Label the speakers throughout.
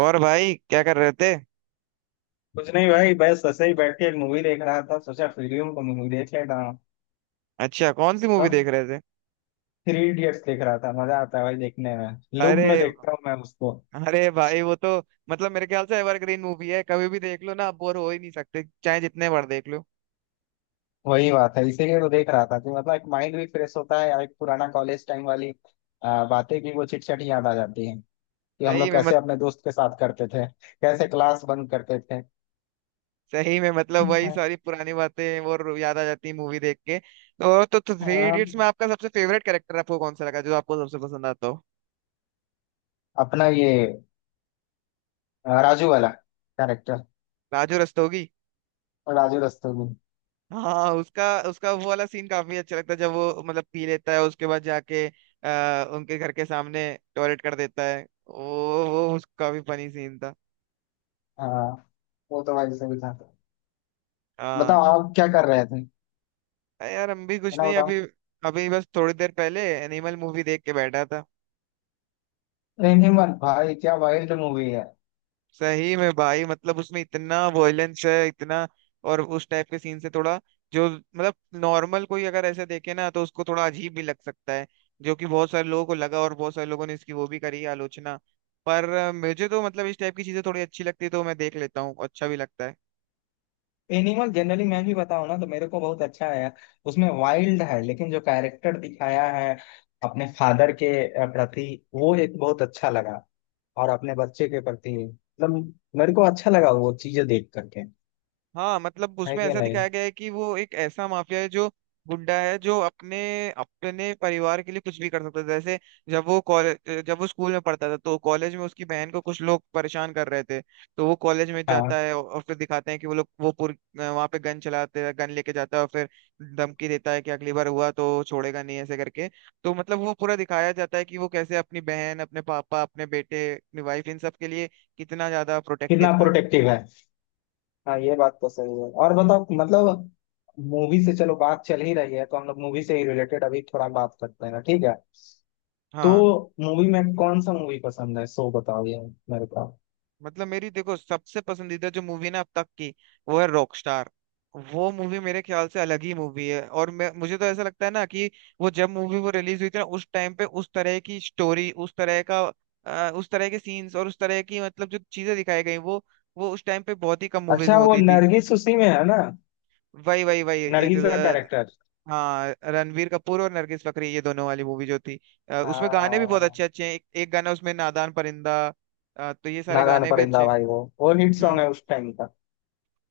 Speaker 1: और भाई क्या कर रहे थे।
Speaker 2: कुछ नहीं भाई बस ऐसे ही बैठ के एक मूवी देख रहा था सोचा फिल्म को मूवी देख लेता हूँ।
Speaker 1: अच्छा कौन सी मूवी
Speaker 2: तब
Speaker 1: देख रहे थे?
Speaker 2: थ्री इडियट्स देख रहा था मजा आता है भाई देखने में। लूप
Speaker 1: अरे,
Speaker 2: में देखता हूँ मैं उसको।
Speaker 1: अरे भाई वो तो मेरे ख्याल से एवरग्रीन मूवी है, कभी भी देख लो ना, आप बोर हो ही नहीं सकते चाहे जितने बार देख लो।
Speaker 2: वही बात है इसीलिए तो देख रहा था कि मतलब एक माइंड भी फ्रेश होता है और एक पुराना कॉलेज टाइम वाली बातें भी वो चिट चट याद आ जाती हैं कि हम
Speaker 1: सही
Speaker 2: लोग
Speaker 1: में
Speaker 2: कैसे
Speaker 1: मत,
Speaker 2: अपने दोस्त के साथ करते थे कैसे क्लास बंक करते थे।
Speaker 1: सही में मतलब वही सारी पुरानी बातें और याद आ जाती है मूवी देख के। तो थ्री
Speaker 2: आ,
Speaker 1: इडियट्स में आपका सबसे फेवरेट कैरेक्टर आपको कौन सा लगा जो आपको सबसे पसंद आता हो?
Speaker 2: अपना ये राजू वाला कैरेक्टर।
Speaker 1: राजू रस्तोगी।
Speaker 2: राजू रस्तोगी।
Speaker 1: हाँ, उसका उसका वो वाला सीन काफी अच्छा लगता है, जब वो मतलब पी लेता है उसके बाद जाके उनके घर के सामने टॉयलेट कर देता है। वो उसका भी फनी सीन था।
Speaker 2: हाँ वो तो भाई सही था। बताओ
Speaker 1: हाँ,
Speaker 2: आप क्या कर रहे थे।
Speaker 1: अरे यार, हम भी कुछ
Speaker 2: मैं
Speaker 1: नहीं
Speaker 2: बताऊं।
Speaker 1: अभी। अभी बस थोड़ी देर पहले एनिमल मूवी देख के बैठा था।
Speaker 2: एनिमल भाई क्या वाइल्ड मूवी है।
Speaker 1: सही में भाई, मतलब उसमें इतना वॉयलेंस है, इतना। और उस टाइप के सीन से थोड़ा, जो मतलब नॉर्मल कोई अगर ऐसे देखे ना तो उसको थोड़ा अजीब भी लग सकता है, जो कि बहुत सारे लोगों को लगा और बहुत सारे लोगों ने इसकी वो भी करी आलोचना। पर मुझे तो मतलब इस टाइप की चीजें थोड़ी अच्छी लगती है तो मैं देख लेता हूँ, अच्छा भी लगता है।
Speaker 2: एनिमल जनरली मैं भी बताऊं ना तो मेरे को बहुत अच्छा आया। उसमें वाइल्ड है लेकिन जो कैरेक्टर दिखाया है अपने फादर के प्रति वो एक बहुत अच्छा लगा। और अपने बच्चे के प्रति मतलब मेरे को अच्छा लगा वो चीजें देख करके।
Speaker 1: हाँ मतलब
Speaker 2: है
Speaker 1: उसमें
Speaker 2: कि
Speaker 1: ऐसा
Speaker 2: नहीं।
Speaker 1: दिखाया गया है कि वो एक ऐसा माफिया है, जो गुंडा है, जो अपने अपने परिवार के लिए कुछ भी कर सकता था। जैसे जब वो कॉलेज, जब वो स्कूल में पढ़ता था तो कॉलेज में उसकी बहन को कुछ लोग परेशान कर रहे थे, तो वो कॉलेज में जाता
Speaker 2: हाँ
Speaker 1: है और फिर दिखाते हैं कि वो लोग वो पुर वहां पे गन चलाते हैं, गन लेके जाता है और फिर धमकी देता है कि अगली बार हुआ तो छोड़ेगा नहीं, ऐसे करके। तो मतलब वो पूरा दिखाया जाता है कि वो कैसे अपनी बहन, अपने पापा, अपने बेटे, अपनी वाइफ, इन सब के लिए कितना ज्यादा प्रोटेक्टिव
Speaker 2: कितना
Speaker 1: था।
Speaker 2: प्रोटेक्टिव है। हाँ ये बात तो सही है और बताओ मतलब मूवी से चलो बात चल ही रही है तो हम लोग मूवी से ही रिलेटेड अभी थोड़ा बात करते हैं ठीक है। तो
Speaker 1: हाँ
Speaker 2: मूवी में कौन सा मूवी पसंद है सो बताओ यार मेरे को।
Speaker 1: मतलब मेरी देखो सबसे पसंदीदा जो मूवी ना अब तक की, वो है रॉकस्टार। वो मूवी मेरे ख्याल से अलग ही मूवी है, और मैं मुझे तो ऐसा लगता है ना कि वो जब मूवी वो रिलीज हुई थी ना उस टाइम पे उस तरह की स्टोरी, उस तरह का उस तरह के सीन्स और उस तरह की मतलब जो चीजें दिखाई गई, वो उस टाइम पे बहुत ही कम मूवीज
Speaker 2: अच्छा
Speaker 1: में
Speaker 2: वो
Speaker 1: होती थी।
Speaker 2: नरगिस उसी में है ना।
Speaker 1: वही वही वही एक,
Speaker 2: नरगिस का
Speaker 1: अ,
Speaker 2: कैरेक्टर।
Speaker 1: हाँ रणवीर कपूर और नरगिस फकरी ये दोनों वाली मूवी जो थी, उसमें गाने भी बहुत
Speaker 2: हाँ।
Speaker 1: अच्छे अच्छे हैं। एक गाना उसमें नादान परिंदा, तो ये सारे
Speaker 2: नादान
Speaker 1: गाने भी अच्छे
Speaker 2: परिंदा
Speaker 1: हैं।
Speaker 2: भाई वो हिट सॉन्ग
Speaker 1: हम्म।
Speaker 2: है उस टाइम का।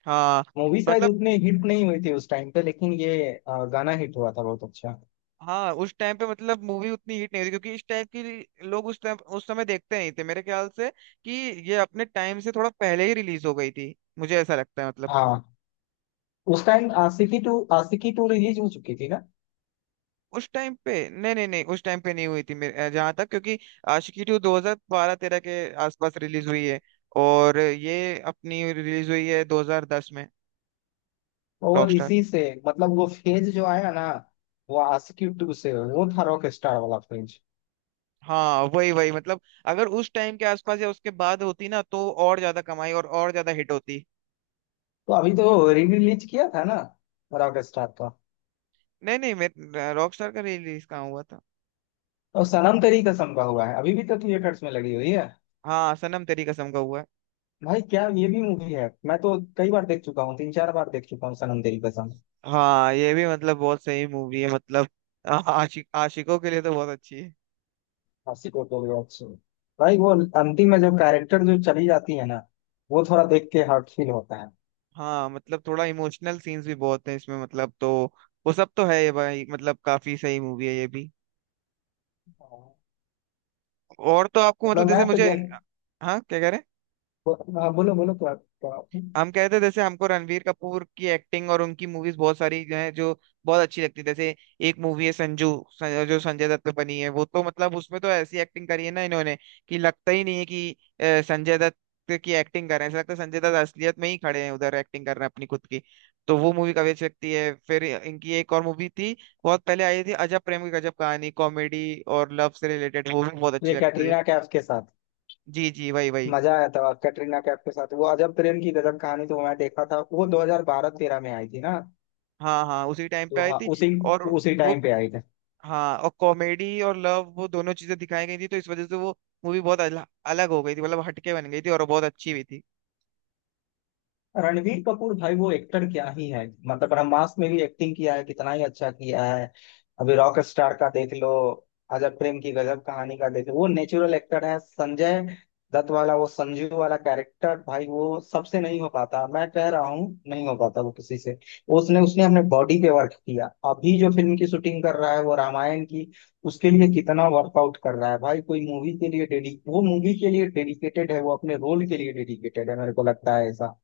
Speaker 1: हाँ
Speaker 2: मूवी शायद
Speaker 1: मतलब,
Speaker 2: उतनी हिट नहीं हुई थी उस टाइम पे लेकिन ये गाना हिट हुआ था बहुत अच्छा।
Speaker 1: हाँ उस टाइम पे मतलब मूवी उतनी हिट नहीं हुई थी, क्योंकि इस टाइप की लोग उस टाइम उस समय देखते नहीं थे मेरे ख्याल से। कि ये अपने टाइम से थोड़ा पहले ही रिलीज हो गई थी, मुझे ऐसा लगता है मतलब।
Speaker 2: हाँ उस टाइम आशिकी टू रिलीज हो चुकी थी ना।
Speaker 1: उस टाइम पे नहीं, नहीं नहीं, उस टाइम पे नहीं हुई थी मेरे जहाँ तक, क्योंकि आशिकी टू 2012-13 के आसपास रिलीज हुई है, और ये अपनी रिलीज हुई है 2010 में।
Speaker 2: और
Speaker 1: रॉकस्टार।
Speaker 2: इसी से मतलब वो फेज जो आया ना वो आशिकी टू से वो था रॉक स्टार वाला फेज।
Speaker 1: हाँ वही वही मतलब अगर उस टाइम के आसपास या उसके बाद होती ना तो और ज्यादा कमाई और ज्यादा हिट होती।
Speaker 2: तो अभी तो री रिलीज किया था ना रॉक स्टार का।
Speaker 1: नहीं नहीं, मैं रॉकस्टार का रिलीज कहाँ हुआ था।
Speaker 2: और सनम तेरी कसम का हुआ है अभी भी तो थिएटर्स में लगी हुई है।
Speaker 1: हाँ सनम तेरी कसम का हुआ है।
Speaker 2: भाई क्या ये भी मूवी है मैं तो कई बार देख चुका हूँ तीन चार बार देख चुका हूँ सनम तेरी कसम।
Speaker 1: हाँ ये भी मतलब बहुत सही मूवी है मतलब, आशिक आशिकों के लिए तो बहुत अच्छी है।
Speaker 2: हंसी कोटोरिया से। भाई वो अंतिम में जो कैरेक्टर जो चली जाती है ना वो थोड़ा देख के हार्ट फील होता है।
Speaker 1: हाँ मतलब थोड़ा इमोशनल सीन्स भी बहुत हैं इसमें, मतलब तो वो सब तो है ये भाई, मतलब काफी सही मूवी है ये भी।
Speaker 2: हाँ।
Speaker 1: और तो आपको
Speaker 2: मतलब
Speaker 1: मतलब
Speaker 2: मैं
Speaker 1: जैसे
Speaker 2: तो
Speaker 1: मुझे, हाँ क्या कह रहे हैं?
Speaker 2: हाँ, बोलो बोलो क्या क्या-।
Speaker 1: हम कहते जैसे हमको रणवीर कपूर की एक्टिंग और उनकी मूवीज बहुत सारी जो है जो बहुत अच्छी लगती है। जैसे एक मूवी है संजू, जो संजय दत्त पे बनी है, वो तो मतलब उसमें तो ऐसी एक्टिंग करी है ना इन्होंने, कि लगता ही नहीं है कि संजय दत्त की एक्टिंग कर रहे हैं, ऐसा लगता है संजय दत्त असलियत में ही खड़े हैं उधर एक्टिंग कर रहे हैं अपनी खुद की। तो वो मूवी काफी अच्छी लगती है। फिर इनकी एक और मूवी थी, बहुत पहले आई थी, अजब प्रेम की गजब कहानी, कॉमेडी और लव से रिलेटेड, वो भी बहुत अच्छी
Speaker 2: ये
Speaker 1: लगती है।
Speaker 2: कैटरीना कैफ के साथ।
Speaker 1: जी जी वही वही।
Speaker 2: मजा आया था कैटरीना कैफ के साथ वो अजब प्रेम की गजब कहानी तो मैं देखा था वो 2012-13 में आई थी ना।
Speaker 1: हाँ हाँ उसी टाइम पे
Speaker 2: तो
Speaker 1: आई
Speaker 2: हाँ
Speaker 1: थी।
Speaker 2: उसी
Speaker 1: और
Speaker 2: उसी
Speaker 1: वो,
Speaker 2: टाइम पे आई थी।
Speaker 1: हाँ और कॉमेडी और लव वो दोनों चीजें दिखाई गई थी तो इस वजह से वो मूवी बहुत अलग हो गई थी, मतलब हटके बन गई थी और बहुत अच्छी भी थी।
Speaker 2: रणवीर कपूर भाई वो एक्टर क्या ही है मतलब ब्रह्मास्त्र में भी एक्टिंग किया है कितना ही अच्छा किया है। अभी रॉक स्टार का देख लो। अजब प्रेम की गजब कहानी का देख लो वो नेचुरल एक्टर है। संजय दत्त वाला वो संजू वाला कैरेक्टर भाई वो सबसे नहीं हो पाता मैं कह रहा हूँ नहीं हो पाता वो किसी से। उसने उसने अपने बॉडी पे वर्क किया। अभी जो फिल्म की शूटिंग कर रहा है वो रामायण की। उसके लिए कितना वर्कआउट कर रहा है भाई कोई मूवी के लिए डेडिक वो मूवी के लिए डेडिकेटेड है वो अपने रोल के लिए डेडिकेटेड है मेरे को लगता है ऐसा।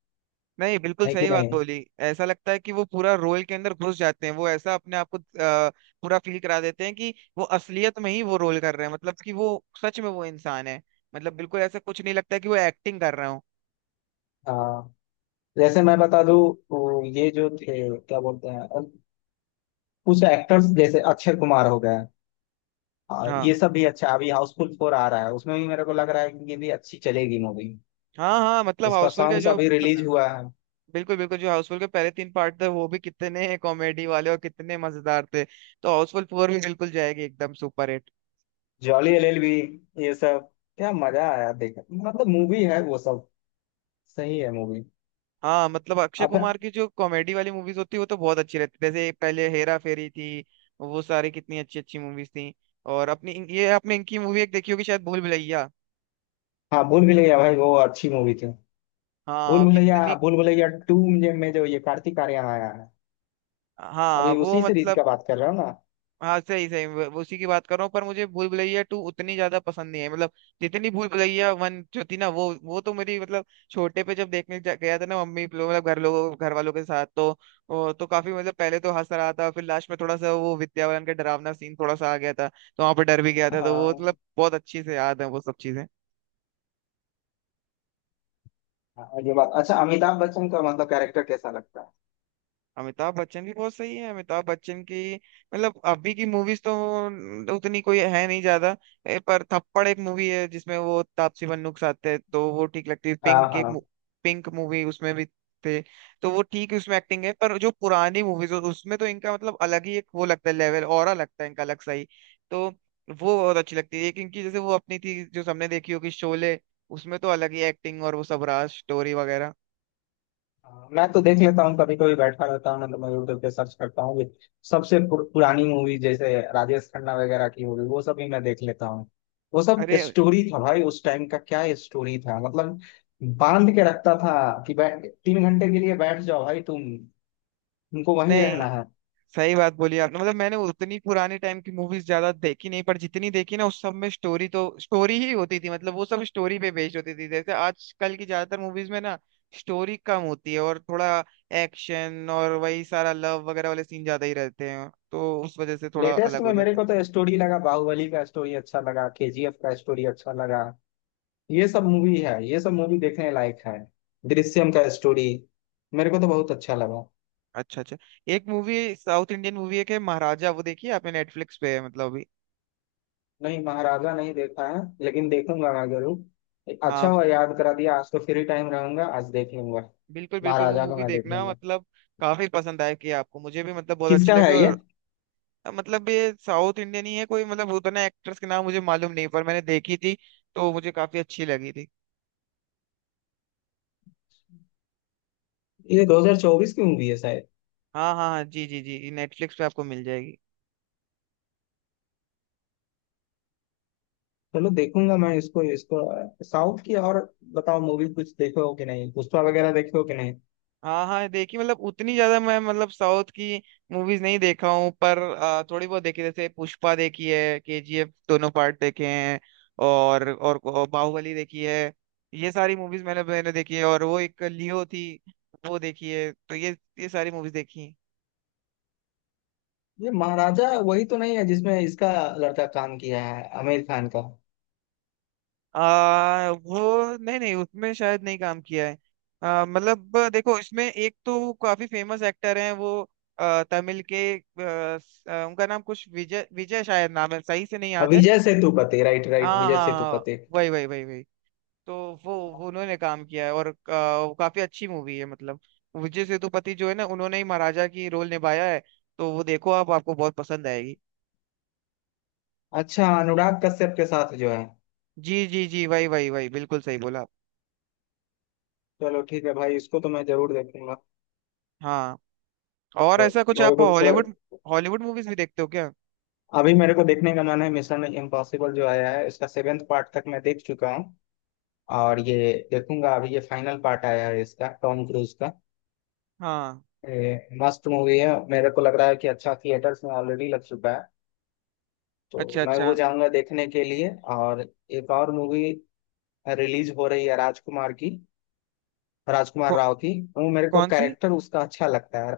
Speaker 1: नहीं बिल्कुल
Speaker 2: है कि
Speaker 1: सही बात
Speaker 2: नहीं।
Speaker 1: बोली। ऐसा लगता है कि वो पूरा रोल के अंदर घुस जाते हैं, वो ऐसा अपने आप को पूरा फील करा देते हैं कि वो असलियत में ही वो रोल कर रहे हैं, मतलब कि वो सच में वो इंसान है। मतलब बिल्कुल ऐसा कुछ नहीं लगता कि वो एक्टिंग कर रहे हो।
Speaker 2: हाँ जैसे मैं बता दूं वो ये जो थे क्या बोलते हैं कुछ एक्टर्स जैसे अक्षय कुमार हो गए और
Speaker 1: हाँ,
Speaker 2: ये सब भी अच्छा अभी हाउसफुल फोर आ रहा है उसमें भी मेरे को लग रहा है कि ये भी अच्छी चलेगी मूवी।
Speaker 1: हाँ हाँ मतलब
Speaker 2: इसका
Speaker 1: हाउसफुल के
Speaker 2: सॉन्ग्स
Speaker 1: जो,
Speaker 2: अभी रिलीज हुआ है।
Speaker 1: बिल्कुल बिल्कुल, जो हाउसफुल के पहले तीन पार्ट थे वो भी कितने कॉमेडी वाले और कितने मजेदार थे, तो हाउसफुल फोर भी बिल्कुल जाएगी एकदम सुपर हिट।
Speaker 2: जॉली एलएलबी ये सब क्या मजा आया देख मतलब मूवी है वो सब सही है मूवी।
Speaker 1: हाँ मतलब अक्षय कुमार
Speaker 2: अब
Speaker 1: की जो कॉमेडी वाली मूवीज होती है वो तो बहुत अच्छी रहती है, जैसे पहले हेरा फेरी थी, वो सारी कितनी अच्छी अच्छी मूवीज थी। और अपनी ये आपने इनकी मूवी एक देखी होगी शायद, भूल भुलैया।
Speaker 2: हाँ भूल भुलैया भाई वो अच्छी मूवी थी।
Speaker 1: हाँ कितनी,
Speaker 2: भूल भुलैया टू में जो ये कार्तिक आर्यन आया है
Speaker 1: हाँ
Speaker 2: अभी
Speaker 1: वो
Speaker 2: उसी सीरीज
Speaker 1: मतलब,
Speaker 2: का बात कर रहा हूँ ना।
Speaker 1: हाँ सही सही, वो उसी की बात कर रहा हूँ, पर मुझे भूल भुलैया टू उतनी ज्यादा पसंद नहीं है, मतलब जितनी भूल भुलैया वन जो थी ना, वो तो मेरी मतलब छोटे पे जब देखने गया था ना मम्मी लोग मतलब घर लोगों घर वालों के साथ, तो वो तो काफी मतलब पहले तो हंस रहा था फिर लास्ट में थोड़ा सा वो विद्या बालन का डरावना सीन थोड़ा सा आ गया था तो वहां पर डर भी गया था, तो वो
Speaker 2: हाँ
Speaker 1: मतलब बहुत अच्छी से याद है वो सब चीजें।
Speaker 2: हाँ, ये बात अच्छा अमिताभ बच्चन का मतलब कैरेक्टर कैसा लगता है।
Speaker 1: अमिताभ बच्चन भी बहुत सही है। अमिताभ बच्चन की मतलब अभी की मूवीज तो उतनी कोई है नहीं ज्यादा, पर थप्पड़ एक मूवी है जिसमें वो तापसी पन्नूक साथ है तो वो ठीक लगती है,
Speaker 2: हाँ
Speaker 1: पिंक एक
Speaker 2: हाँ
Speaker 1: पिंक मूवी उसमें भी थे, तो वो ठीक उसमें एक्टिंग है, पर जो पुरानी मूवीज उसमें तो इनका मतलब अलग ही एक वो लगता है, लेवल ऑरा लगता है इनका अलग सही। तो वो बहुत अच्छी लगती है एक इनकी, जैसे वो अपनी थी जो सबने देखी होगी शोले, उसमें तो अलग ही एक्टिंग और वो सब रहा स्टोरी वगैरह।
Speaker 2: हाँ, मैं तो देख लेता हूँ कभी कभी बैठा रहता हूँ मतलब मैं यूट्यूब पे सर्च करता हूँ भी। सबसे पुरानी मूवी जैसे राजेश खन्ना वगैरह की मूवी वो सब भी मैं देख लेता हूँ। वो सब
Speaker 1: अरे
Speaker 2: स्टोरी था भाई उस टाइम का क्या स्टोरी था मतलब बांध के रखता था कि बैठ 3 घंटे के लिए बैठ जाओ भाई तुमको वहीं रहना
Speaker 1: नहीं
Speaker 2: है।
Speaker 1: सही बात बोली आपने, मतलब मैंने उतनी पुराने टाइम की मूवीज ज्यादा देखी नहीं पर जितनी देखी ना उस सब में स्टोरी तो स्टोरी ही होती थी, मतलब वो सब स्टोरी पे बेस्ड होती थी। जैसे आजकल की ज्यादातर मूवीज में ना स्टोरी कम होती है और थोड़ा एक्शन और वही सारा लव वगैरह वाले सीन ज्यादा ही रहते हैं, तो उस वजह से थोड़ा
Speaker 2: लेटेस्ट
Speaker 1: अलग हो
Speaker 2: में मेरे
Speaker 1: जाते हैं।
Speaker 2: को तो स्टोरी लगा बाहुबली का स्टोरी अच्छा लगा केजीएफ का स्टोरी अच्छा लगा। ये सब मूवी है ये सब मूवी देखने लायक है। दृश्यम का स्टोरी मेरे को तो बहुत अच्छा लगा।
Speaker 1: अच्छा अच्छा। एक मूवी, साउथ इंडियन मूवी एक है महाराजा, वो देखिए आपने, नेटफ्लिक्स पे है मतलब अभी।
Speaker 2: नहीं महाराजा नहीं देखा है लेकिन देखूंगा मैं जरूर अच्छा
Speaker 1: हाँ
Speaker 2: हुआ याद करा दिया आज तो फ्री टाइम रहूंगा आज देख लूंगा।
Speaker 1: बिल्कुल बिल्कुल वो
Speaker 2: महाराजा को
Speaker 1: मूवी
Speaker 2: मैं देख
Speaker 1: देखना,
Speaker 2: लूंगा।
Speaker 1: मतलब काफी पसंद आया कि आपको, मुझे भी मतलब बहुत अच्छी
Speaker 2: किसका
Speaker 1: लगी।
Speaker 2: है ये
Speaker 1: और अब मतलब ये साउथ इंडियन ही है, कोई मतलब उतने एक्टर्स के नाम मुझे मालूम नहीं पर मैंने देखी थी तो मुझे काफी अच्छी लगी थी।
Speaker 2: ये 2024 की मूवी है शायद।
Speaker 1: हाँ हाँ हाँ, जी जी जी, नेटफ्लिक्स पे आपको मिल जाएगी।
Speaker 2: चलो देखूंगा मैं इसको इसको साउथ की और बताओ मूवी कुछ देखे हो कि नहीं पुष्पा वगैरह देखे हो कि नहीं।
Speaker 1: हाँ हाँ देखी, मतलब उतनी ज्यादा मैं मतलब साउथ की मूवीज नहीं देखा हूँ, पर थोड़ी बहुत देखी। जैसे पुष्पा देखी है, केजीएफ दोनों पार्ट देखे हैं, और बाहुबली देखी है। ये सारी मूवीज मैंने मैंने देखी है, और वो एक लियो थी वो देखी है, तो ये सारी मूवीज देखी हैं।
Speaker 2: ये महाराजा वही तो नहीं है जिसमें इसका लड़का काम किया है आमिर खान का।
Speaker 1: वो नहीं नहीं, उसमें शायद नहीं काम किया है। मतलब देखो, इसमें एक तो काफी फेमस एक्टर हैं वो, तमिल के उनका नाम कुछ विजय, विजय शायद नाम है, सही से नहीं
Speaker 2: अब
Speaker 1: याद है।
Speaker 2: विजय सेतुपति राइट राइट
Speaker 1: हाँ
Speaker 2: विजय
Speaker 1: हाँ हाँ,
Speaker 2: सेतुपति।
Speaker 1: वही वही वही वही। तो वो उन्होंने काम किया है और वो काफी अच्छी मूवी है, मतलब विजय सेतुपति जो है ना उन्होंने ही महाराजा की रोल निभाया है, तो वो देखो आप, आपको बहुत पसंद आएगी।
Speaker 2: अच्छा अनुराग कश्यप के साथ जो है।
Speaker 1: जी जी जी, वही वही वही बिल्कुल सही बोला आप।
Speaker 2: चलो ठीक है भाई इसको तो मैं जरूर देखूंगा।
Speaker 1: हाँ, और
Speaker 2: तो
Speaker 1: ऐसा कुछ
Speaker 2: मेरे
Speaker 1: आप
Speaker 2: को थोड़ा
Speaker 1: हॉलीवुड, हॉलीवुड मूवीज भी देखते हो क्या?
Speaker 2: अभी मेरे को देखने का मन है मिशन इम्पॉसिबल जो आया है इसका सेवेंथ पार्ट तक मैं देख चुका हूँ। और ये देखूंगा अभी ये फाइनल पार्ट आया है इसका टॉम क्रूज का।
Speaker 1: हाँ,
Speaker 2: ये मस्त मूवी है मेरे को लग रहा है कि अच्छा थिएटर्स में ऑलरेडी लग चुका है तो
Speaker 1: अच्छा
Speaker 2: मैं
Speaker 1: अच्छा।
Speaker 2: वो जाऊंगा देखने के लिए। और एक और मूवी रिलीज हो रही है राजकुमार की राजकुमार
Speaker 1: कौ,
Speaker 2: राव की वो मेरे को
Speaker 1: कौन सी?
Speaker 2: कैरेक्टर उसका अच्छा लगता है।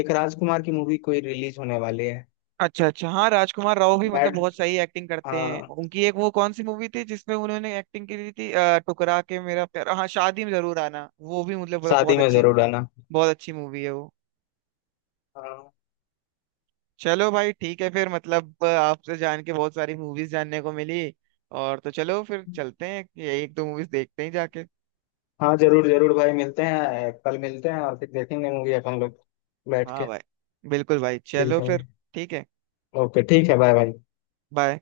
Speaker 2: एक राजकुमार की मूवी कोई रिलीज होने वाली है।
Speaker 1: अच्छा अच्छा, हाँ राजकुमार राव भी मतलब
Speaker 2: मैड
Speaker 1: बहुत सही एक्टिंग करते हैं।
Speaker 2: हाँ
Speaker 1: उनकी एक वो कौन सी मूवी थी जिसमें उन्होंने एक्टिंग की थी, टुकरा के मेरा प्यार, हाँ शादी में जरूर आना, वो भी मतलब बहुत
Speaker 2: शादी
Speaker 1: बहुत
Speaker 2: में
Speaker 1: अच्छी,
Speaker 2: जरूर आना।
Speaker 1: बहुत अच्छी मूवी है वो।
Speaker 2: हाँ
Speaker 1: चलो भाई ठीक है फिर, मतलब आपसे जान के बहुत सारी मूवीज जानने को मिली, और तो चलो फिर चलते हैं ये एक दो मूवीज देखते हैं जाके।
Speaker 2: हाँ जरूर जरूर भाई मिलते हैं कल मिलते हैं और फिर देखेंगे मूवी अपन लोग बैठ के।
Speaker 1: हाँ भाई बिल्कुल भाई,
Speaker 2: ठीक
Speaker 1: चलो
Speaker 2: है।
Speaker 1: फिर। ठीक है।
Speaker 2: ओके ठीक है बाय बाय।
Speaker 1: बाय।